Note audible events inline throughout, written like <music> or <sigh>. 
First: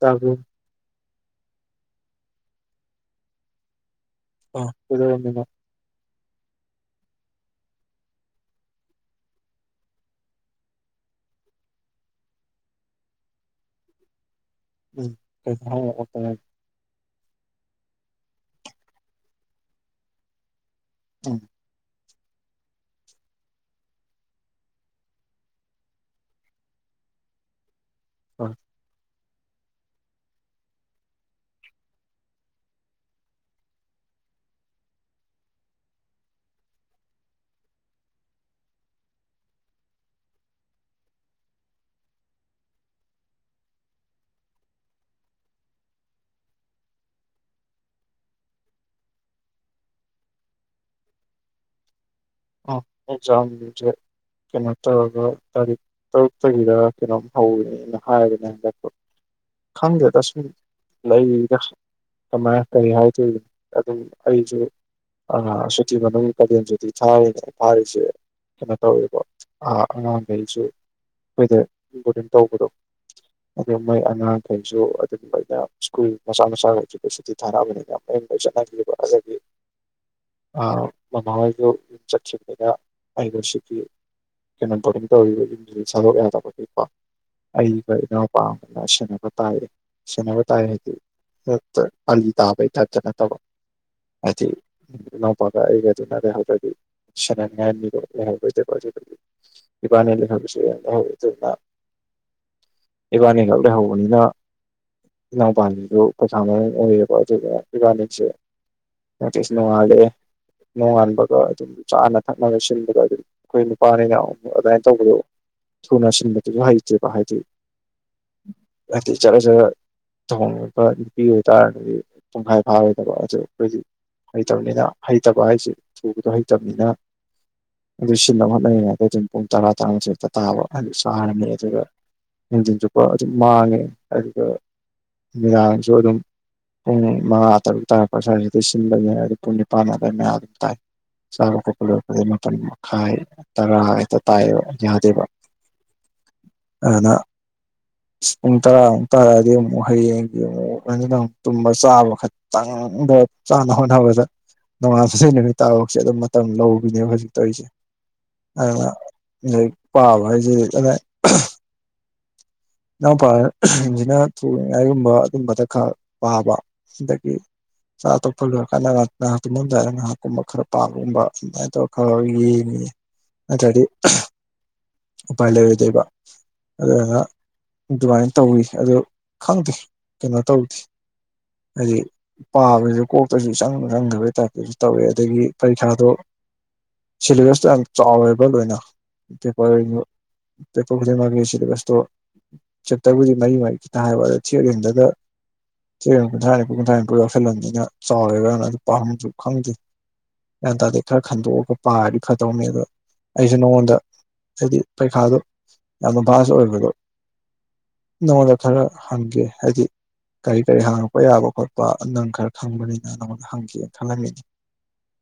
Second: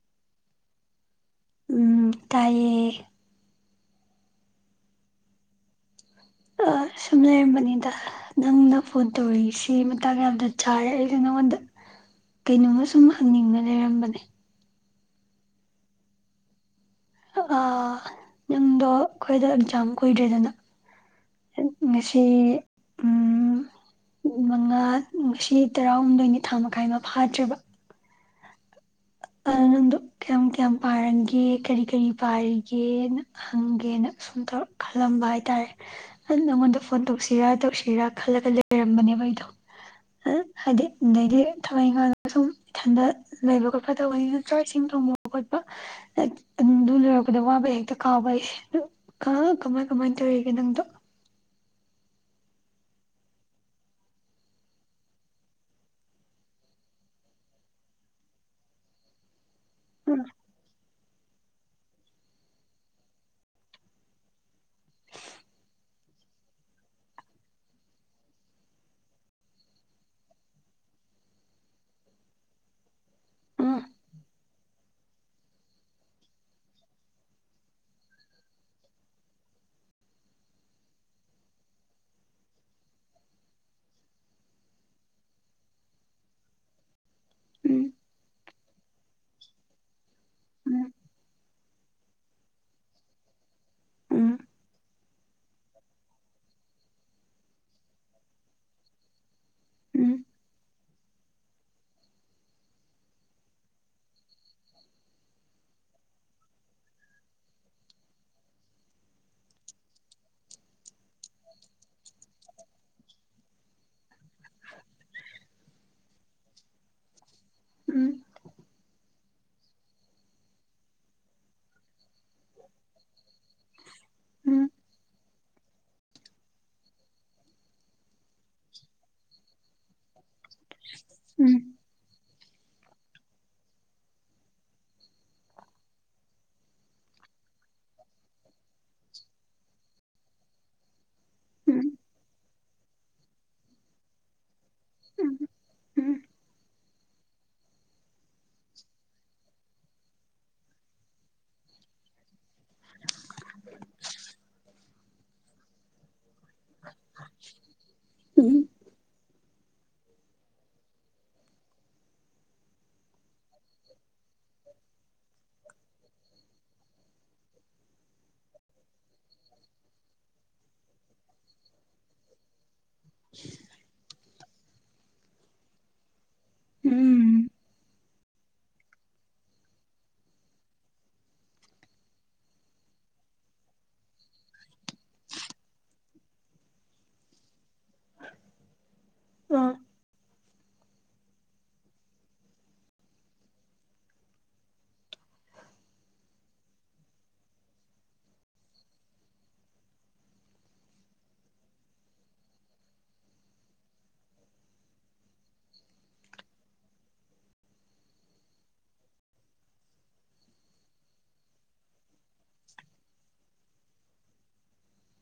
ꯇꯥꯕꯨꯣ ꯎꯝ ꯇꯥꯏꯦ ꯑ ꯀꯗꯗ ꯑ ꯁꯨꯝ ꯂꯩꯔꯝꯕꯅꯤꯗ ꯅꯪꯅ ꯐꯣꯟ ꯇꯧꯔꯛꯏꯁꯤ ꯃꯇꯥꯡ ꯌꯥꯝꯗ ꯆꯥꯔꯦ ꯑꯩꯁꯨ ꯅꯪꯉꯣꯟꯗ ꯀꯩꯅꯣꯝꯃ ꯁꯨꯝ ꯍꯪꯅꯤꯡꯕ ꯂꯩꯔꯝꯕꯅꯦ ꯎꯝ ꯀꯠꯇ ꯑ ꯅꯪꯗꯣ ꯑꯩꯈꯣꯏꯗ ꯑꯦꯛꯖꯥꯝ ꯀꯨꯏꯗ꯭ꯔꯦꯗꯅ ꯎꯝ ꯁꯤ ꯑ ꯃꯉꯥ ꯉꯁꯤ ꯇꯔꯥꯍꯨꯝꯗꯣꯏꯅꯤ ꯊꯥ ꯃꯈꯥꯏ ꯃ ꯐꯥꯗ꯭ꯔꯦꯕ ꯍ ꯑ ꯀ ꯀꯌꯥꯝ ꯄꯥꯔꯝꯒꯦ ꯀꯔꯤ ꯀꯔꯤ ꯄꯥꯏꯔꯤꯒꯦꯅ ꯍꯪꯒꯦꯅ ꯁꯨꯝ ꯇꯧ ꯈꯜꯂꯝꯕ ꯍꯥꯏ ꯇꯔꯦ ꯅꯉꯣꯟꯗ ꯐꯣꯟ ꯇꯧꯁꯤꯔ ꯇꯧꯁꯤꯔꯥ ꯈꯜꯂꯒ ꯂꯩꯔꯝꯕꯅꯦꯕ ꯑꯩꯗꯣ ꯍꯥꯏꯗꯤ ꯑꯗꯩꯗꯤ ꯊꯋꯥꯏ ꯏꯈꯥꯡ ꯁꯨꯝ ꯏꯊꯟꯗ ꯂꯩꯕꯣ ꯐꯠꯇꯕꯒꯤ ꯆꯥꯛ ꯏꯁꯤꯡ ꯊꯣꯡꯕ ꯈꯣꯠꯄ ꯑꯗꯨ ꯑꯗꯨ ꯂꯣꯏꯔꯛꯄꯗ ꯋꯥꯕ ꯍꯦꯛꯇ ꯀꯥꯎꯕꯩ ꯀ ꯀꯃꯥꯏ ꯀꯃꯥꯏ ꯇꯦ ꯍꯒ ꯅꯪꯗꯨ ꯑ ꯑꯦꯛꯖꯥꯝ ꯀꯩꯅꯣ ꯇꯧꯔꯒ ꯇꯥꯔꯤꯛ ꯇꯔꯨꯛꯇꯒꯤꯗ ꯀꯩꯅꯣꯝ ꯍꯧꯒꯅꯤꯅ ꯍꯥꯏꯕꯅꯦ ꯍꯟꯗꯛ ꯈꯪꯗꯦ ꯎꯝ ꯇꯁꯨꯃꯤ ꯂꯩ ꯀꯃꯥꯏꯅ ꯀꯔꯤ ꯍꯥꯏꯗꯣꯏꯅꯣ ꯑꯗꯨ ꯑꯩꯁꯨ ꯑ ꯁꯨꯇꯤ ꯃꯅꯨꯡꯅ ꯀꯗꯤ ꯌꯥꯝꯖꯨꯤ ꯊꯥꯔꯤ ꯐꯥꯔꯤꯁꯦ ꯀꯩꯅꯣ ꯇꯧꯋꯕ ꯑꯉꯥꯡꯈꯩꯁꯨ ꯃꯈꯣꯏꯗ ꯏꯝꯄꯣꯔꯇꯦꯟ ꯇꯧꯕꯗꯣ ꯑꯗꯨ ꯎꯝ ꯃꯣꯏ ꯑꯉꯥꯡꯈꯩꯁꯨ ꯑꯗꯨꯝꯕꯥꯏꯩꯅ ꯁ꯭ꯀꯨꯜ ꯃꯆꯥ ꯃꯆꯥꯒꯖꯀꯦ ꯁꯟꯤ ꯊꯥꯅꯕꯅꯤ ꯗꯒꯤ ꯑ ꯃꯃꯥꯁꯨ ꯑꯗꯨꯨꯝ ꯆꯠꯈꯤꯕꯅꯤꯅ ꯑꯩ ꯅꯨꯡꯁꯤꯈꯤ ꯀꯩꯅꯣ ꯀ ꯇꯧꯔꯤꯕ ꯌꯨꯝꯗꯨꯗ ꯁꯟꯗꯣꯛ ꯌꯥꯗꯕꯅꯤꯀꯣ ꯑꯩꯒ ꯎꯝ ꯏꯅꯥꯎ ꯄꯥꯝꯕꯅ ꯁꯤꯟꯅꯕ ꯇꯥꯏ ꯁꯤꯟꯅꯕ ꯇꯥꯏ ꯍꯥꯏꯗꯤ ꯍꯠꯇ ꯑ ꯇꯥꯕꯩ ꯆꯠ ꯆꯠꯇꯕꯣ ꯎꯝ ꯍꯥꯏ ꯂ ꯄ ꯑꯩ ꯑꯗꯨꯅꯔꯦ ꯍꯜꯔꯦꯗꯤ ꯁ ꯉꯅꯤꯕꯣꯍ ꯏꯕꯥꯅꯤ ꯎꯝ ꯂꯩꯦꯈꯕꯤꯁ ꯑꯣꯏꯅ ꯏꯕꯥꯅꯤꯈꯥꯛ ꯂꯩꯍꯧꯕꯅꯤꯅ ꯅ ꯄꯗꯨ ꯄꯩꯁꯥꯅ ꯑꯣꯏ ꯏꯕꯥꯁꯦ ꯅꯣꯇꯤꯁ ꯅꯣꯡꯉꯂꯦ ꯅꯣꯡꯅꯕꯒ ꯑꯗꯨ ꯆꯥꯅ ꯊꯛꯅꯕ ꯁꯤꯟꯕꯗꯣ ꯑꯗꯨꯝ ꯑꯩꯈꯣꯏ ꯅꯨꯄꯥꯅꯤꯅ ꯑꯃꯨꯛ ꯑꯗꯨꯃꯥꯏꯅ ꯇꯧꯕꯗꯣ ꯊꯅ ꯁꯤꯕ ꯍꯥꯏꯍꯤꯦ ꯄ ꯍꯥꯏꯦ ꯎꯝ ꯍꯥꯏꯗꯤ ꯆꯠꯔ ꯆꯠꯔ ꯊꯍꯉꯕ ꯅꯨꯄꯤ ꯑꯣꯏꯇꯥꯔꯒꯗꯤ ꯄꯨꯡꯈꯥꯏ ꯐꯥꯔꯣꯏꯗꯕ ꯑꯗꯨꯣ ꯑꯩꯈꯣꯏꯗꯤ ꯎꯝ ꯍꯩꯇꯕꯅꯤꯅ ꯍꯩꯇꯕ ꯍꯥꯏꯁꯦ ꯊꯨꯕꯗꯣ ꯍꯩ ꯆ ꯆꯅꯤꯅ ꯑꯗꯨꯣꯏ ꯁꯤꯕ ꯍꯣꯠꯅꯔꯤꯉꯩꯗ ꯑꯗꯨꯝ ꯄꯨꯡ ꯇꯔꯥ ꯇꯔꯥꯃꯊꯦꯛꯇ ꯇꯥꯕ ꯑꯗꯨ ꯁꯥꯔꯝꯃꯦ ꯎꯝ ꯑꯗꯨꯒ ꯍꯟꯖꯤꯟ ꯆꯨꯞꯄ ꯑꯗꯨꯝ ꯃꯥꯡꯉꯦ ꯑꯗꯨꯒ ꯃꯤꯗꯥꯥꯡꯁꯨ ꯑꯗꯨꯝ ꯄꯨꯡ ꯃꯉꯥ ꯇꯔꯨꯛ ꯇꯥꯔꯛꯄ ꯁ꯭ꯋꯥꯏꯁꯤꯗꯗꯒꯤ ꯁꯤꯟꯕꯅꯤ ꯑꯗꯨ ꯄꯨꯡ ꯅꯤꯄꯥꯟ ꯑꯗꯨꯋꯥꯏ ꯃꯌꯥ ꯑꯗꯨꯝ ꯇꯥꯏ ꯆꯥꯕ ꯀꯣꯄ ꯂꯣꯏꯄꯩ ꯃ ꯃꯈꯥꯏ ꯇꯔꯥ ꯍꯥꯏꯦꯛꯇ ꯇꯥꯏꯕ ꯌꯥꯗꯦꯕ ꯎꯝ ꯎꯝ ꯑꯗꯨꯅ ꯄꯨꯡ ꯇꯔꯥꯃꯨꯛ ꯇꯔꯥꯑꯗꯤ ꯑꯃꯨꯛ ꯍꯌꯦꯡꯒꯤ ꯑꯃꯨꯛ ꯑꯗꯨꯅ ꯑꯃꯨꯛ ꯇꯨꯝꯕ ꯆꯥꯕ ꯈꯪ ꯆꯥꯅ ꯍꯣꯠꯅꯕꯗ ꯅꯣꯡꯉꯥꯁꯩ ꯅꯨꯃꯤꯠ ꯇꯥꯐꯥꯎꯁꯦ ꯑꯗꯨꯝ ꯃꯇꯝ ꯂꯧ ꯍꯧꯖꯤꯛꯇꯁꯦ ꯎꯝ ꯑꯩ ꯄꯥꯕ ꯍꯥꯏꯁꯤꯗꯤ ꯀꯗꯥ ꯏꯅꯥꯎꯄꯥꯁꯤꯅ ꯊꯨꯏꯉꯥꯏꯒꯨꯝꯕ ꯑꯗꯨꯝꯕꯗ ꯈꯔ ꯄꯥꯕ ꯗꯗꯒꯤ ꯆꯥ ꯑꯇꯣꯞꯄ ꯂꯣꯏꯔꯀꯥꯟꯗꯍ ꯉꯍꯥꯛ ꯇꯨꯃꯝꯗꯥꯏꯗꯒ ꯉꯥꯏꯍꯥꯛꯀꯨꯝꯕ ꯈꯔ ꯄꯥꯒꯨꯝꯕ ꯑꯗꯨꯃꯥꯏꯅ ꯇꯧꯔꯒ ꯈꯔ ꯌꯦꯡꯉꯤꯦ ꯃꯆꯥꯗꯤ ꯎꯄꯂ ꯑꯣꯏ ꯗꯕ ꯑꯗꯨ ꯎꯝ ꯑꯗꯨꯃꯥꯏꯅ ꯇꯧꯋꯤ ꯑꯗꯣ ꯈꯪꯗꯦ ꯀꯩꯅꯣ ꯇꯧꯗꯦ ꯍꯥꯏꯗꯤ ꯄꯥꯕꯁꯨ ꯀꯣꯛꯇꯁꯨ ꯏꯪ ꯆꯪꯗꯕꯩ ꯇꯥꯏꯞꯇꯁꯨ ꯇꯧꯋꯦ ꯑꯗꯒꯤ ꯄꯔꯤꯈꯥꯗꯣ ꯁꯤꯂꯕꯁꯇ ꯆꯥꯎꯋꯦꯕ ꯂꯣꯏꯅ ꯑꯥ ꯄꯦꯄꯔ ꯄꯦꯄꯔ ꯈꯨꯗꯤꯡꯃꯛꯒꯤ ꯁꯤꯂꯦꯕꯁꯇꯣ ꯆꯞꯇꯔꯕꯨꯗꯤ ꯃꯔꯤ ꯃꯔꯤꯛ ꯈꯤꯇꯪ ꯍꯥꯏꯕꯗ ꯊꯤꯠ ꯍꯦꯟꯗꯒ ꯆꯦ ꯀꯨꯟꯊ꯭ꯔꯥ ꯅꯤꯐꯨ ꯀꯨꯟꯊ꯭ꯔꯥ ꯅꯤꯄꯨ ꯂꯁꯤꯜꯂꯝꯟꯅꯤꯅ ꯆꯥꯎꯔꯦꯒꯅ ꯑꯗꯨ ꯄꯥꯝꯝꯁꯨ ꯈꯪꯗꯦ ꯒ꯭ꯌꯥꯟ ꯇꯥꯗꯗꯤ ꯈꯔ ꯈꯟꯗꯣꯛꯑꯒ ꯄꯥꯔꯗꯤ ꯐꯗꯧꯅꯤ ꯑꯗꯣ ꯑꯩꯁꯨ ꯅꯉꯣꯟꯗ ꯍꯥꯏꯗꯤ ꯄꯩꯈꯥꯗꯣ ꯌꯥꯝꯅ ꯚꯥꯁ ꯑꯣꯏꯕꯗꯣ ꯅꯉꯣꯟꯗ ꯈꯔ ꯍꯪꯒꯦ ꯍꯥꯏꯗꯤ ꯀꯔꯤ ꯀꯔꯤ ꯍꯥꯡꯉꯛꯄ ꯌꯥꯕ ꯈꯣꯠꯄ ꯅꯪ ꯈꯔ ꯈꯪꯕꯅꯤꯅ ꯅꯪꯉꯣꯟꯗ ꯍꯪꯒꯅ ꯈꯜꯍꯟꯉꯤꯅꯤ <inaudible>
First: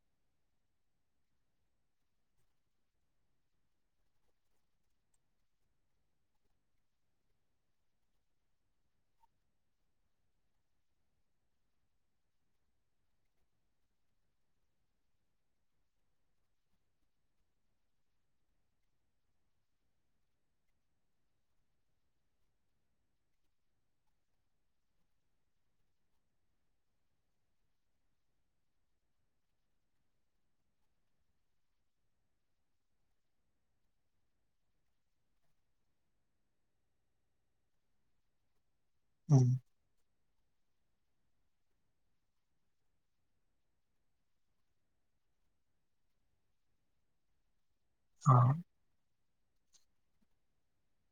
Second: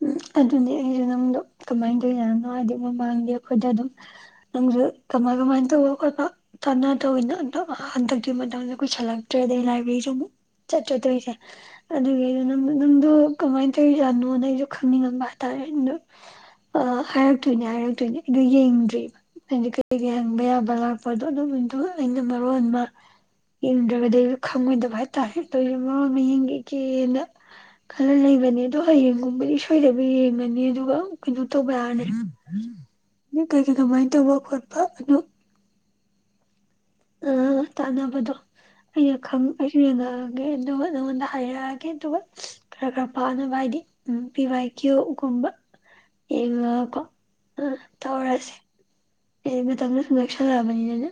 ꯎꯝ ꯑꯗꯨꯅꯤ ꯑꯩꯁꯨ ꯅꯪꯗꯣ ꯀꯃꯥꯏꯅ ꯇꯧꯔꯤꯖꯥꯠꯅꯣ ꯍꯥꯏꯗꯤ ꯃꯃꯥꯡꯗꯤ ꯑꯩꯈꯣꯏꯗ ꯑꯗꯨꯝ ꯅꯪꯁꯨ ꯀꯃꯥꯏ ꯀꯃꯥꯏꯅ ꯇꯧꯕ ꯈꯣꯠꯄ ꯇꯥꯟꯅ ꯇꯧꯅꯤꯅ ꯍꯟꯗꯛꯇꯤꯒꯤ ꯃꯇꯝꯗ ꯀꯨꯁꯜꯂꯛꯇ꯭ꯔꯦ ꯑꯗꯩ ꯂꯥꯏꯕ꯭ꯔꯦꯔꯤꯁꯤ ꯑꯃꯨꯛ ꯆꯠ ꯆꯠꯇꯧꯣꯏꯁꯦ ꯑꯗꯨꯒꯤꯗꯣ ꯅꯪꯗꯣ ꯀꯃꯥꯏꯅ ꯇꯧꯖꯥꯠꯅꯣꯅ ꯑꯩꯁꯨ ꯈꯪꯅꯤꯡꯉꯝꯕ ꯍꯥꯏꯇꯥꯔꯦ ꯑꯗꯨꯗꯣ ꯍꯥꯏꯔꯛꯇꯣꯏꯅꯦ ꯍꯥꯏꯔꯛꯇꯣꯏꯅꯦ ꯑꯗꯣ ꯌꯦꯡꯗ꯭ꯔꯤꯕꯔꯤꯕ ꯍꯥꯏꯗꯤ ꯀꯩ ꯀ ꯍꯪꯕ ꯌꯥꯕ ꯂꯥꯛꯄꯗꯣ ꯑꯗꯨꯝ ꯑꯩꯅ ꯃꯔꯣꯟꯕ ꯌꯦꯡꯗ꯭ꯔꯕꯗꯤ ꯑꯩ ꯈꯪꯉꯣꯏꯗꯕ ꯍꯥꯏꯇꯥꯔꯦ ꯑꯗꯨ ꯃꯃꯅ ꯌꯦꯡꯒꯦꯒꯦꯅ ꯈꯜꯂ ꯂꯩꯕꯅꯤꯗ ꯍꯌꯦꯒꯨꯝꯔꯤ ꯁꯣꯏꯗꯕꯤ ꯌꯦꯡꯉꯅꯤ ꯑꯗꯨꯒ ꯀꯩꯅꯣ ꯇꯧꯕ ꯌꯥꯔꯅꯤ ꯑꯗꯨ ꯀꯩꯀꯩ ꯀꯃꯥꯏꯅ ꯇꯧꯕ ꯈꯣꯠꯄ ꯑꯗꯨ ꯑꯥ ꯇꯥꯟꯅꯕꯗꯣ ꯑꯩꯅ ꯎꯝ ꯑꯩꯁꯨ ꯌꯦꯡꯉꯛꯑꯒꯦ ꯑꯗꯨꯒ <inaudible> ꯅꯪꯉꯣꯟꯗ ꯍꯥꯏꯔꯛꯑꯒꯦ ꯑꯗꯨꯒ ꯈꯔ ꯈꯔ ꯄꯥꯛꯅꯕ ꯍꯥꯏꯗꯤ ꯎꯝ ꯄꯤꯚꯏ ꯀ꯭ꯌꯣꯒꯨꯝꯕ ꯏꯉ ꯀ ꯎ ꯑꯥ ꯇꯧꯔꯁꯤ ꯑꯩꯕꯨ ꯇꯝꯅ ꯁꯨ ꯑꯦꯛꯁꯟ ꯂꯕꯅꯤꯗꯅꯦ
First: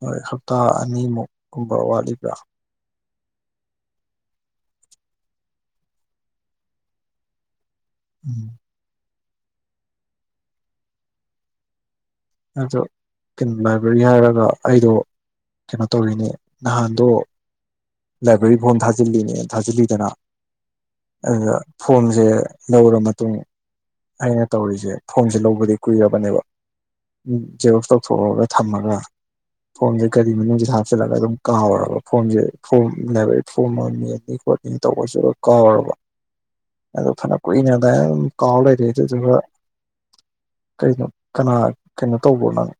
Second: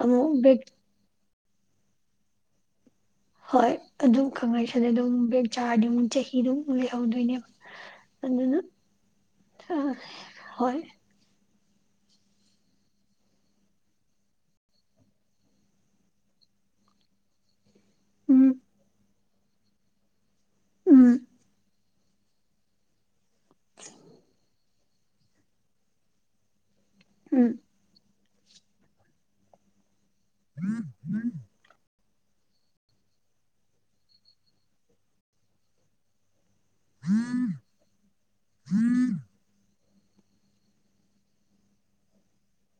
ꯍꯣꯏ ꯍꯞꯇꯥ ꯑꯅꯤꯃꯨꯛ ꯀꯨꯝꯕ ꯋꯥꯠꯂꯤꯕ꯭ꯔꯥ ꯍꯣꯏ ꯑꯗꯨꯝ ꯈꯪꯅꯩꯁꯤꯗ ꯑꯗꯨꯝ ꯕꯦꯛ ꯆꯥꯔꯗꯤ ꯑꯃꯨꯛ ꯆꯍꯤꯗꯨꯨꯛ ꯂꯩꯍꯧꯗꯣꯏꯅꯦꯕ ꯎꯝ ꯑꯗꯨꯅꯤꯅ ꯑ ꯍ ꯑꯗꯨ ꯀꯩꯅꯣ ꯂꯥꯏꯕ꯭ꯔꯦꯔꯤ ꯍꯥꯏꯔꯒ ꯑꯩꯗꯣ ꯀꯩꯅꯣ ꯇꯧꯔꯤꯅꯦ ꯅꯍꯥꯟꯗꯣ ꯂꯥꯏꯕ꯭ꯔꯦꯔꯤ ꯎꯝ ꯐꯣꯟ ꯊꯥꯖꯤꯜꯂꯤꯅꯦ ꯊꯥꯖꯤꯜꯂꯤꯗꯅ ꯎꯝ ꯑꯗꯨ ꯐꯣꯝꯁꯦ ꯂꯧꯔ ꯃꯇꯨꯡ ꯑꯩꯅ ꯇꯧꯔꯤꯁꯦ ꯦ ꯐꯣꯟꯁꯦ ꯂꯧꯕꯗꯤ ꯀꯨꯏꯔꯕꯅꯦꯕ ꯎꯝ ꯦꯕꯣꯛꯁ ꯇꯧꯊꯣꯛꯒ ꯊꯝꯃꯒ ꯐꯣꯟꯁꯦ ꯀꯔꯤ ꯃꯅꯨꯡꯁꯤꯗ ꯍꯥꯞꯆꯤꯜꯂꯒ ꯑꯗꯨꯝ ꯀꯥꯎꯔꯒ ꯐꯣꯟꯁꯦ ꯐꯨꯝ ꯂꯦꯕꯔꯤ ꯐꯣ ꯑꯅꯤ ꯈꯣꯠꯅꯤ ꯇꯧꯕꯁꯨ ꯀꯥꯎꯔꯕ ꯑꯗꯨ ꯐꯅ ꯀꯨꯏꯅꯗꯥꯅ ꯑꯗꯨꯝ ꯀꯥꯎ ꯂꯩꯔ ꯑꯗꯨꯗꯨꯒ ꯀꯩꯅꯣ ꯀꯅꯥ ꯀꯩꯅꯣ ꯇꯧꯕ꯭ꯔꯣ ꯅꯪ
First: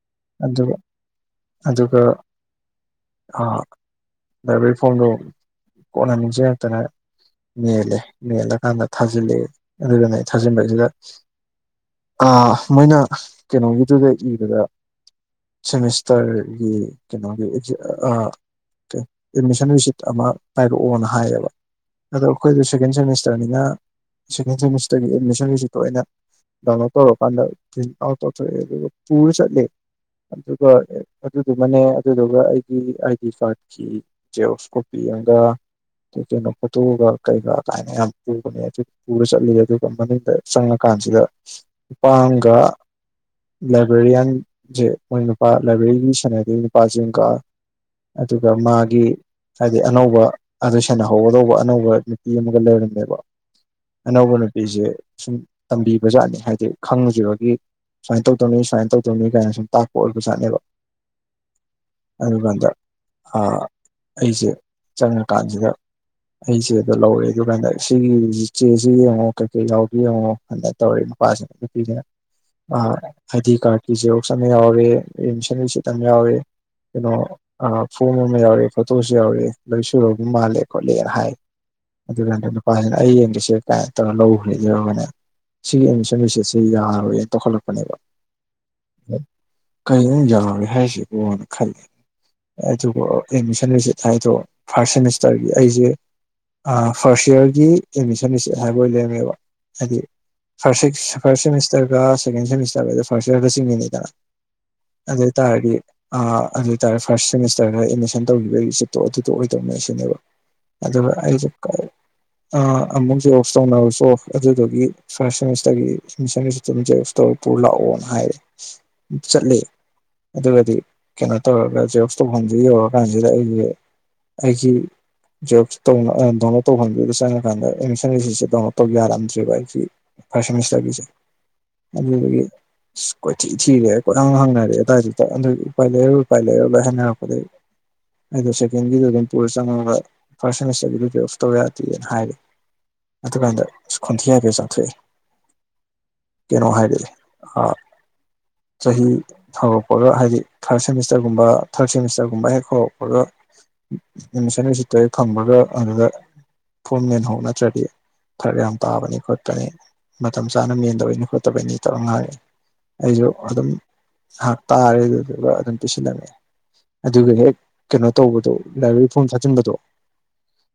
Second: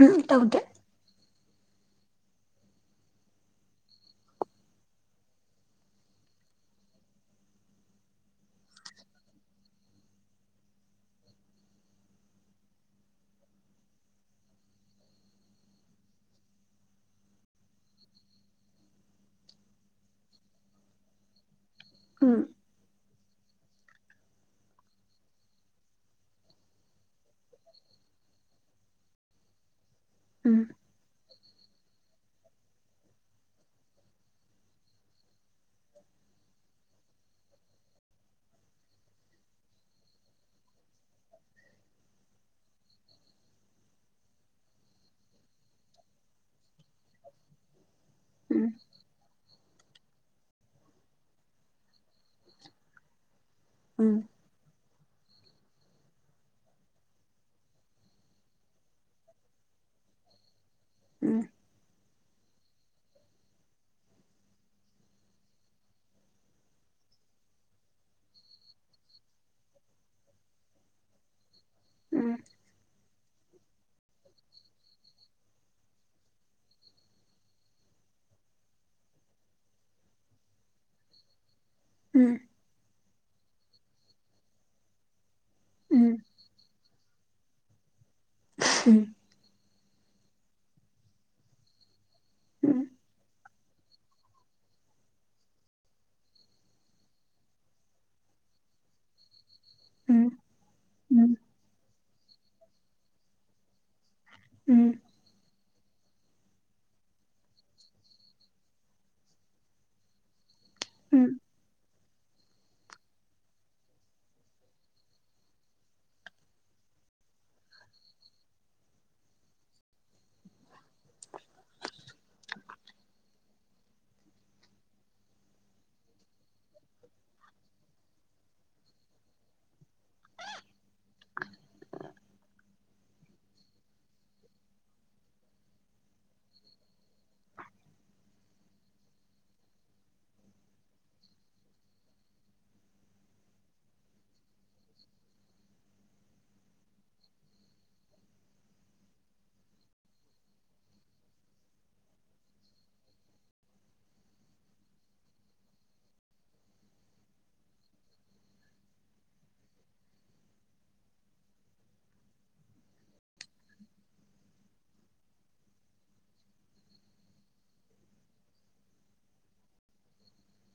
ꯎꯝ ꯇꯧꯗꯦ ꯑꯗꯨꯒ ꯑꯗꯨꯒ ꯑꯕ ꯐꯣꯟꯗ ꯀꯅꯥꯁꯤꯦ ꯍꯥꯏꯠꯇꯅ ꯃꯦꯜꯂꯦ ꯃꯦꯜꯂꯀꯥꯟꯗ ꯊꯥꯖꯤꯜꯂꯦ ꯑꯗꯨꯗꯨꯅ ꯊꯥꯖꯤꯟꯕꯁꯤꯗ ꯃꯣꯏꯅ ꯀꯩꯅꯣꯒꯤꯗꯨꯗ ꯏꯕꯗꯁ ꯇꯔꯒꯤ ꯀꯩꯅꯣꯒꯤ ꯑꯦꯗꯃꯤꯁꯟ ꯔꯤꯁꯤꯠ ꯑꯃ ꯄꯥꯏꯔꯛꯑꯣꯅ ꯍꯥꯏꯌꯦꯕ ꯑꯗꯣ ꯎꯝ ꯑꯩꯈꯣꯏꯗ ꯁꯦꯀꯦꯟꯦꯃꯤꯁꯔ ꯇꯔꯅꯤꯅ ꯁꯦꯀꯦꯟ ꯁꯦꯃꯤꯁꯇꯔꯒꯤ ꯑꯦꯠꯃꯤꯁꯟꯒꯤꯁꯤꯠꯇ ꯑꯩꯅ ꯗꯥꯅ ꯇꯧꯔꯀꯥꯟꯗ ꯑꯥꯎ ꯇꯧꯊꯣꯛꯑꯦ ꯑꯗꯨꯒ ꯄꯨꯔ ꯆꯠꯂꯤ ꯎꯝ ꯑꯗꯨꯒ ꯑꯗꯨꯗꯨꯃꯅꯦ ꯑꯗꯨꯗꯨꯒ ꯑꯩꯒꯤ ꯑꯥꯏ ꯗꯤ ꯀꯥꯔꯠꯀꯤ ꯖꯦꯌꯣꯁ ꯀꯣꯄꯤ ꯑꯃꯒ ꯀꯩꯅꯣ ꯐꯣꯇꯣꯛꯑꯒ ꯀꯩꯒ ꯀꯥꯏꯅ ꯌꯥꯝ ꯄꯨꯕꯅꯦ ꯑꯗꯨ ꯄꯨꯔ ꯆꯠꯂꯤ ꯑꯗꯨꯒ ꯃꯅꯨꯡꯗ ꯆꯪꯉꯀꯥꯟꯗ ꯀꯥꯟꯁꯤꯗ ꯅꯨꯄꯥꯒ ꯂꯥꯏꯕ꯭ꯔꯦꯔꯤꯌꯥꯟꯁꯦ ꯃꯣꯏ ꯅꯨꯄꯥ ꯂꯥꯏꯕ꯭ꯔꯦꯔꯤꯒꯤ ꯁꯥꯟꯅꯗ ꯅꯨꯄꯥꯁꯤꯡ ꯀ ꯑꯗꯨꯒ ꯎꯝ ꯃꯥꯒꯤ ꯍꯥꯏꯗꯤ ꯑꯅꯧꯕ ꯑꯗꯨ ꯁꯦꯅꯍꯧꯒꯗꯧꯕ ꯑꯅꯧꯕ ꯅꯨꯄꯤ ꯑꯃꯒ ꯂꯩꯔꯝꯃꯦꯕ ꯎꯝ ꯑꯅꯧꯕ ꯅꯨꯄꯤꯁꯦ ꯁꯨꯝ ꯇꯝꯕꯤꯕꯖꯥꯠꯅꯤ ꯍꯥꯏꯗꯤ ꯈꯪꯈꯤꯕꯒꯤ ꯁꯨꯃꯥꯏꯅ ꯇꯧꯗꯧꯅꯤ ꯁꯨꯃꯥꯏꯅ ꯇꯧꯗꯧꯅꯤ ꯀꯥꯏꯅ ꯁꯨꯝ ꯇꯥꯛꯄ ꯑꯣꯏꯕꯖꯥꯠꯅꯦꯕ ꯎꯝ ꯑꯗꯨꯀꯥꯟꯗ ꯑꯩꯁꯦ ꯆꯪꯉꯀꯥꯟꯁꯤꯗ ꯑꯩꯁꯦꯗꯣ ꯂꯧꯋꯦ ꯑꯗꯨ ꯀꯥꯟꯗ ꯁꯤꯒꯤ ꯆꯦꯁꯤ ꯌꯦꯡꯉꯣ ꯀꯩꯀꯩ ꯌꯥꯎꯒ ꯌꯦꯡꯉꯣ ꯀ ꯇꯧꯔꯤꯅꯣ ꯅꯨꯄꯥꯁꯤꯅ ꯅꯨꯄꯤꯁꯤꯅ ꯎꯝ ꯎꯝ ꯍꯥꯏꯗꯤ ꯀꯥꯔꯀꯤ ꯁꯔꯣꯛꯁꯅ ꯌꯥꯎꯔꯦ ꯑꯦꯟꯁꯟꯁꯤ ꯇꯃꯦ ꯍꯋꯦ ꯀꯩꯅꯣ ꯐꯣꯝ ꯑꯃ ꯌꯥꯎꯔꯦ ꯐꯣꯇꯣꯁꯨ ꯌꯥꯎꯔꯦ ꯂꯣꯏ ꯁꯒ ꯃꯥꯜꯂꯦ ꯈꯣꯠꯂꯦꯅ ꯍꯥꯏ ꯎꯝ ꯑꯗꯨꯀꯥꯟꯗ ꯅꯨꯄꯥꯁꯤꯅ ꯑꯩ ꯌꯦꯡꯕꯁꯦ ꯀꯃꯥꯏ ꯇꯧꯔ ꯂꯧꯈ꯭ꯔꯦ ꯌꯦꯕꯅꯦ ꯁꯤꯒꯤ ꯎꯝ ꯑꯦꯠꯃꯤꯁꯟ ꯔꯤꯁꯤꯠꯁꯤꯦ ꯌꯥꯔꯔꯣꯏꯅ ꯇꯍꯠꯂꯛꯄꯅꯦꯕ ꯎꯝ ꯀꯔꯤꯣꯝ ꯌꯥꯔꯦ ꯍꯥꯏꯁꯤꯕꯨꯅ ꯈꯜꯂꯤ ꯎꯝ ꯑꯗꯨꯒ ꯑꯦꯠꯃꯤꯁꯟ ꯁꯤꯠ ꯍꯥꯏꯗꯣ ꯐꯥꯔꯁ ꯁꯦꯃꯤꯁꯇꯔꯒꯤ ꯑꯩꯁꯦ ꯐꯥꯔꯁ ꯌꯌꯥꯔꯒꯤ ꯑꯦꯠꯃꯤꯁꯟ ꯁꯦꯠ ꯍꯥꯏꯕ ꯑꯣꯏ ꯂꯩꯔꯝꯃꯦꯕ ꯍꯥꯏꯗꯤ ꯐꯥꯔ ꯐꯥꯔꯁ ꯁꯦꯃꯤꯁꯇꯔꯒ ꯁꯦꯀꯦꯟ ꯁꯦꯃꯤꯁꯇꯔꯒꯗ ꯐꯥꯔꯁ ꯁꯔꯒ ꯆꯤꯡꯃꯤꯅꯤꯗꯅ ꯎꯝ ꯑꯗꯦ ꯇꯥꯗꯤ ꯑ ꯑꯗꯨ ꯑꯣꯏ ꯇꯔꯦ ꯐꯥꯔꯁ ꯁꯦꯃꯤꯁꯇꯔꯗ ꯑꯦꯠꯃꯤꯁꯟ ꯇꯧꯈꯤꯕꯒꯤ ꯔꯤꯁꯤꯞꯇꯣ ꯑꯗꯨꯗꯣ ꯑꯣꯏꯗꯧꯅꯦ ꯁꯤꯅꯦꯕ ꯑꯗꯨ ꯎꯝ ꯑꯩꯁꯨ ꯀ ꯑꯃꯨꯛꯁꯦ ꯑꯣꯐꯁ ꯇꯧꯅꯔꯁꯨ ꯑꯣ ꯑꯗꯨꯗꯨꯒꯤ ꯐꯥꯔꯦꯃꯤꯁꯇꯔꯒꯤ ꯇꯧꯄꯨꯔ ꯂꯥꯛꯑꯣꯅ ꯍꯥꯏꯔꯦ ꯆꯠꯂ ꯑꯗꯨꯒꯗꯤ ꯀꯩꯅꯣ ꯇꯧꯔꯒ ꯆꯦꯛꯁ ꯇꯧꯐꯝꯁꯤ ꯌꯧꯔꯀꯥꯟꯁꯤꯗ ꯑꯩꯁꯦ ꯑꯩꯒꯤ ꯗꯅꯣ ꯇꯧꯕꯗ ꯆꯪꯉꯀꯥꯟꯗ ꯑꯩꯅ ꯆꯪꯉꯤꯁꯤꯁꯦ ꯗꯣ ꯇꯧꯒꯦꯔꯝꯗ꯭ꯔꯤꯕ ꯑꯩꯁꯤ ꯐꯥꯔꯁ ꯁꯦꯃꯤꯁꯇꯔꯒꯤꯁꯦ ꯑꯗꯨꯗꯒꯤ ꯀꯣꯏꯊꯤ ꯊꯤꯔꯦ ꯍꯦꯛ ꯍꯪꯅꯔꯦ ꯑꯗꯨꯋꯥꯏ ꯎꯄꯥꯏ ꯂꯩꯔ ꯎꯄꯥꯏ ꯂꯩꯔꯨꯒꯥꯏ ꯍꯅꯔꯛꯄꯗꯒꯤ ꯑꯩꯗꯣ ꯁꯦꯀꯦꯟꯒꯤꯗ ꯑꯗꯨꯝ ꯄꯨꯔ ꯆꯪꯉꯒ ꯐꯥꯔꯁꯠ ꯁꯦꯃꯤꯁꯇꯔꯒꯤ ꯄꯌ ꯑꯣꯐ ꯇꯧ ꯌꯥꯗꯦꯅ ꯍꯥꯏꯔꯤ ꯑꯗꯨꯀꯥꯟꯗ ꯑ ꯈꯣꯟꯊꯤ ꯍꯥꯏꯐꯦ ꯆꯥꯊꯣꯛꯑꯏ ꯀꯩꯅꯣ ꯍꯥꯏꯕꯤꯦ ꯆꯍꯤ ꯍꯧꯔꯛꯄꯒ ꯍꯥꯏꯗꯤ ꯊꯥꯔꯠ ꯁꯦꯃꯤꯁꯇꯔꯒꯨꯝꯕ ꯊꯥꯔꯠ ꯁꯦꯃꯤꯁꯇꯔꯒꯨꯝꯕ ꯍꯦꯛ ꯍꯧꯥꯎꯔꯛꯄꯒ ꯑꯦꯠꯃꯤꯁꯟ ꯔꯤꯁꯤꯠꯇ ꯑꯩ ꯐꯪꯕꯒ ꯑꯗꯨꯗ ꯐꯣꯝ ꯂꯦꯟꯍꯧ ꯅꯠꯇ꯭ꯔꯗꯤ ꯐꯔꯛ ꯌꯥꯝ ꯄꯥꯕꯅꯤ ꯈꯣꯠꯄꯅꯤ ꯃꯇꯝ ꯆꯥꯅ ꯃꯦꯟꯗꯕꯩꯅꯤ ꯈꯣꯠꯇꯕꯩꯅꯤ ꯇꯧ ꯉꯥꯡ ꯑꯩꯁꯨ ꯑꯗꯨꯝ ꯉꯥꯏꯍꯥꯛ ꯇꯥꯔꯦ ꯑꯗꯨꯗꯨꯒ ꯑꯗꯨꯝ ꯄꯤꯁꯤꯜꯂꯝꯃꯦ ꯑꯗꯨꯒ ꯍꯦꯛ ꯀꯩꯅꯣ ꯇꯧꯕꯗꯣ ꯂꯥꯏꯕ꯭ꯔꯦꯔꯤ ꯐꯣꯝ ꯊꯥꯖꯤꯟꯕꯗꯣ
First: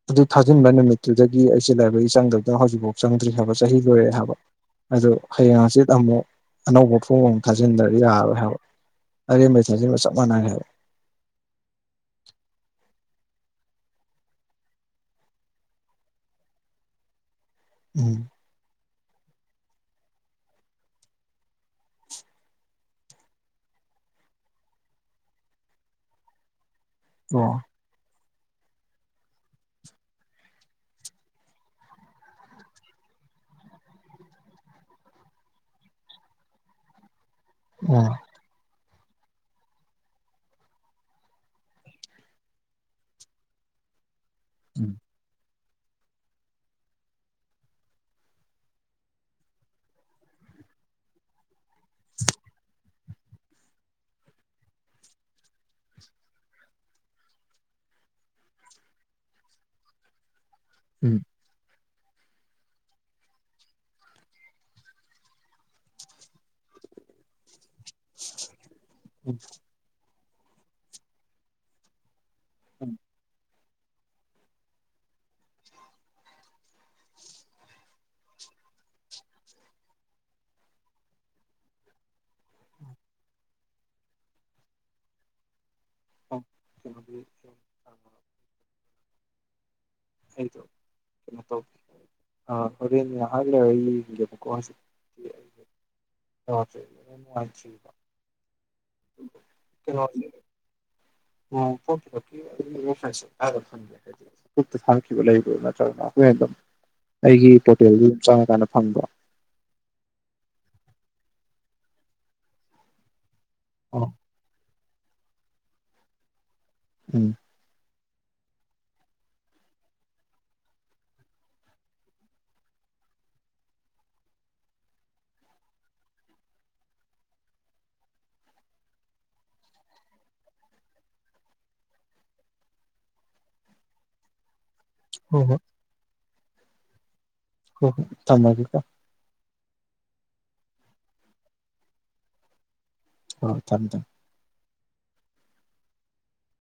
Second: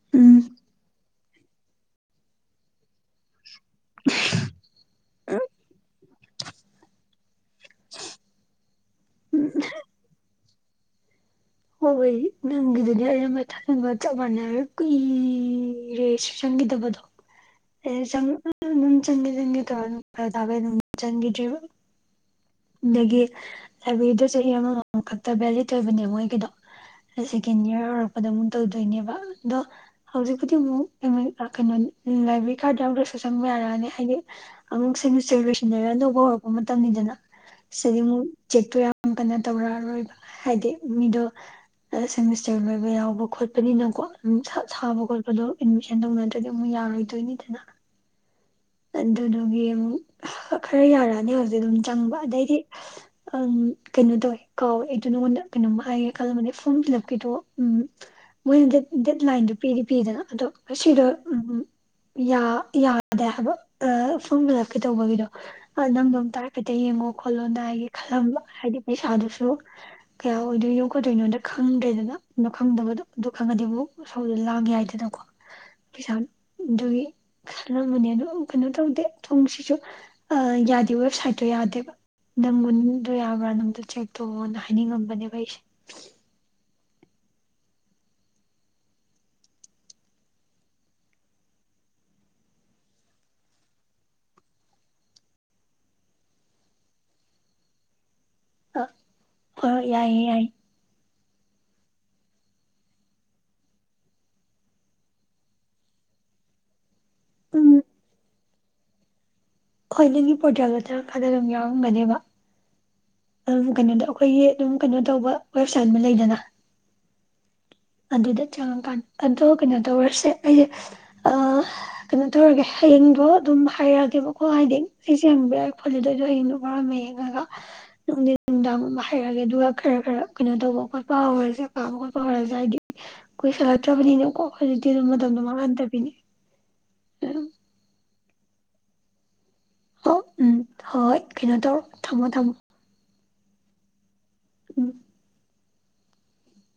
ꯑꯗꯨ ꯎꯝ ꯎꯝ ꯊꯥꯖꯤꯟꯕ ꯅꯨꯃꯤꯠꯇꯨꯗꯒꯤ ꯑꯩꯁꯦ ꯂꯥꯏꯕ꯭ꯔꯦꯔꯤ ꯆꯪꯗꯕꯗꯅ ꯍꯧꯖꯤꯛꯐꯥꯎ ꯆꯪꯗ꯭ꯔꯤ ꯍꯥꯏꯕ ꯆꯍꯤ ꯂꯣꯏꯔꯦ ꯍꯥꯏꯕ ꯑꯗꯨ ꯍꯌꯦꯡ ꯍꯆꯠ ꯑꯃꯨꯛ ꯑꯅꯧꯕ ꯐꯣꯡ ꯑꯃꯨꯛ ꯊꯥꯖꯤꯟꯗ꯭ꯔ ꯌꯥꯔꯣꯏ ꯍꯥꯏꯕ ꯑꯔꯦꯝꯕꯩ ꯊꯥꯖꯤꯟꯕ ꯆꯞ ꯃꯥꯟꯅꯩ ꯍꯥꯏꯕ ꯊꯅꯕ ꯆꯞ ꯃꯥꯟꯅꯩ ꯀꯨꯏꯔꯦ ꯁ ꯆꯪꯈꯤꯗꯕꯗꯣ ꯎꯝ ꯆꯪ ꯆꯪꯒꯤ ꯆꯪꯦ ꯇꯧ ꯊꯥꯦ ꯆꯪꯒꯤꯗ꯭ꯔꯤꯕ ꯑꯗꯒꯤ ꯂꯥꯏꯕ꯭ꯔꯦꯔꯤꯗ ꯆꯍꯤ ꯑꯃꯃ ꯈꯛꯇ ꯚꯦꯂꯤꯠ ꯑꯣꯏꯕꯅꯦ ꯃꯣꯏꯒꯤꯗꯣ ꯑꯣ <unintelligible> <inaudible> ꯑꯃꯨꯛ ꯇꯧꯗꯣꯏꯅꯦꯕ ꯑꯗꯣ ꯍꯧꯖꯤꯛꯄꯨꯗꯤ ꯑꯃꯨꯛ ꯑꯩ ꯀꯩꯅꯣ ꯂꯥꯏꯕ꯭ꯔꯦꯔꯤ ꯀꯥꯔꯗ ꯌꯥ ꯆꯪꯕ ꯌꯥꯔꯛꯑꯅꯤ ꯍꯥꯏꯗꯤ ꯑꯃꯨꯛ ꯁꯁꯦ ꯂꯣꯏꯁꯤꯟꯅꯔꯒ ꯑꯅꯧꯕ ꯍꯧꯔꯛꯄ ꯃꯇꯝꯅꯤꯗꯅ ꯁꯤꯗꯤ ꯑꯣ ꯑꯃꯨꯛ ꯆꯦꯛꯇꯣ ꯌꯥꯝ ꯀꯟꯅ ꯇꯧꯔꯛꯑꯔꯣꯏꯕ ꯍꯥꯏꯗꯤ ꯃꯤꯗꯣ ꯁꯦꯃꯤꯁꯇꯔ ꯂꯣꯏꯕ ꯌꯥꯎꯕ ꯈꯣꯠꯄꯅꯤꯅꯀꯣꯝ ꯁꯥꯕ ꯈꯣꯠꯄꯗꯣ ꯑꯦꯠꯃꯤꯁꯟ ꯇꯧꯅꯗ꯭ꯔꯗꯤ ꯑꯃꯨꯛ ꯌꯥꯔꯣꯏꯗꯣꯏꯅꯤꯗꯅ ꯑꯗꯨꯗꯨꯒꯤ ꯑꯃꯨꯛ ꯈꯔ ꯌꯥꯔꯛꯑꯅꯤ ꯍꯧꯖꯤꯛꯇꯛ ꯑꯗꯨꯝ ꯆꯪꯕ ꯑꯗꯩꯗꯤ ꯑ ꯀꯩꯅꯣ ꯇꯧꯋꯦ ꯀꯥꯎꯋꯦ ꯑꯩꯗꯣ ꯅꯉꯣꯟꯗ ꯀꯩꯅꯣꯝꯃ ꯍꯥꯏꯒꯦ ꯈꯜꯂꯝꯕꯅꯦ ꯐꯣꯔꯝ ꯐꯤꯜ ꯑꯞꯀꯤꯗꯣ ꯎꯝ ꯃꯣꯏꯅ ꯗꯦꯠ ꯂꯥꯏꯟꯗꯨ ꯄꯤꯗꯤ ꯄꯤꯗꯅ ꯑꯗꯣ ꯑꯁꯤꯗ ꯎꯝ ꯌꯥꯗꯦ ꯍꯥꯏꯕ ꯑ ꯐꯣꯝ ꯐꯤꯜꯂꯞꯀꯩ ꯇꯧꯕꯒꯤꯗꯣ ꯅꯪꯗꯣꯝ ꯇꯔꯄꯦꯇ ꯌꯦꯡꯉꯣ ꯈꯣꯠꯂꯣ ꯗꯥꯏꯒꯤ ꯈꯜꯂꯝꯕ ꯍꯥꯏꯗꯤ ꯄꯩꯁꯥꯗꯨꯁꯨ ꯀꯌꯥ ꯑꯣꯏꯗꯣꯏꯅꯣ ꯌꯣꯛꯀꯗꯣꯏꯅꯣꯗ ꯈꯪꯗ꯭ꯔꯦꯗꯅ ꯑꯗꯨ ꯈꯪꯗꯕ ꯑꯗꯨ ꯈꯪꯉꯗꯤꯕꯨ ꯁꯥꯎꯗ ꯂꯥꯡꯒꯦ ꯍꯥꯏꯗꯅꯀꯣ ꯄꯩꯁꯥ ꯑꯗꯨꯒꯤ ꯁꯂꯝꯕꯅꯦ ꯑꯗꯨ ꯀꯩꯅꯣ ꯇꯧꯗꯦ ꯊꯣꯡꯁꯤꯁꯨ ꯌꯥꯗꯦ ꯋꯦꯕꯁꯥꯏꯠꯇꯣ ꯌꯥꯗꯦꯕ ꯅꯪꯒꯟꯗ ꯌꯥꯕ꯭ꯔꯥ ꯅꯪꯗꯣ ꯆꯦꯛ ꯇꯣꯛꯑꯣꯅ ꯍꯥꯏꯅꯤꯡꯉꯝꯕꯅꯦꯕꯩꯁꯦ ꯕꯤꯃ ꯊꯦꯡꯨ ꯇꯧ ꯑ ꯍꯗꯅꯦ ꯍꯥꯏꯂꯦ ꯍ ꯈꯋꯥ ꯁꯤ ꯑ ꯑ ꯑ ꯌꯥꯏꯌꯦ ꯌꯥꯏꯌꯦ <inaudible> <unintelligible> ꯑꯣ ꯊꯈꯤꯕ ꯂꯩꯕ꯭ꯔꯣ ꯅꯠꯇ꯭ꯔꯒꯅ ꯑꯩꯈꯣꯏ ꯑꯩꯒꯤ ꯎꯝ ꯄꯣꯔꯇꯦꯜꯗꯨ ꯑꯗꯨꯝ ꯆꯪꯉꯀꯥꯟꯗ ꯐꯪꯕ꯭ꯔꯥ ꯍꯣꯏ ꯅꯪꯒꯤ ꯄꯣꯔꯇꯦꯜꯗ ꯆ ꯈꯗ ꯑꯗꯨꯝ ꯌꯥꯎꯔꯝꯒꯅꯦꯕ ꯑꯗꯨꯝ ꯀꯩꯅꯣꯗ ꯑꯣ ꯑꯩꯈꯣꯏꯒꯤ ꯑꯗꯨꯝ ꯀꯩꯅꯣ ꯇꯧꯕ ꯋꯦꯕꯁꯥꯏꯠ ꯑꯃ ꯂꯩꯗꯅ ꯎꯝ ꯑꯗꯨꯗ ꯆꯪꯉꯀꯥꯟ ꯑꯗꯣ ꯀꯩꯅꯣ ꯇꯧꯔꯁꯦ ꯑꯩꯁꯦ ꯑ ꯀꯩꯅꯣ ꯇꯧꯔꯒꯦ ꯍꯌꯦꯡꯗꯣ ꯑꯗꯨꯝ ꯍꯥꯏꯔꯛꯑꯒꯦꯕꯀꯣ ꯍꯥꯏꯗꯤ ꯑꯩꯁꯦ ꯌꯦꯡꯕꯤꯔꯛꯑꯦ ꯈꯣꯠꯂꯦꯗꯣꯏꯗꯣ ꯍꯌꯦꯡꯗꯣ ꯈꯔ ꯑꯃ ꯌꯦꯡꯉꯒ ꯅꯨꯡꯗꯤꯤꯟ ꯅꯨꯡꯗꯥꯡ ꯍꯥꯏꯔꯛꯒꯦ ꯑꯗꯨꯒ ꯈꯔ ꯈꯔ ꯀꯩꯅꯣ ꯇꯧꯕ ꯈꯣꯠꯄ ꯍꯧꯔꯁꯦ ꯄꯥꯕ ꯈꯣꯠꯄ ꯍꯧꯔꯁꯦ ꯍꯥꯏꯗꯤ ꯀꯣꯏ ꯁꯥꯜꯂꯛꯇ꯭ꯔꯕꯅꯤꯅꯦꯈ ꯇꯤ ꯃꯇꯝꯗꯣ ꯍꯣꯏ ꯃꯥꯡꯍꯟꯗꯕꯤꯅꯤ ꯍ ꯍꯣ ꯊꯝꯃꯕꯤꯀ ꯍ ꯎꯝ ꯍ ꯍꯅ ꯇꯔ ꯊꯝꯃꯣ ꯊꯝꯃꯣ ꯑꯣ ꯊꯝꯃꯦ ꯊꯝꯃꯦ ꯎꯝ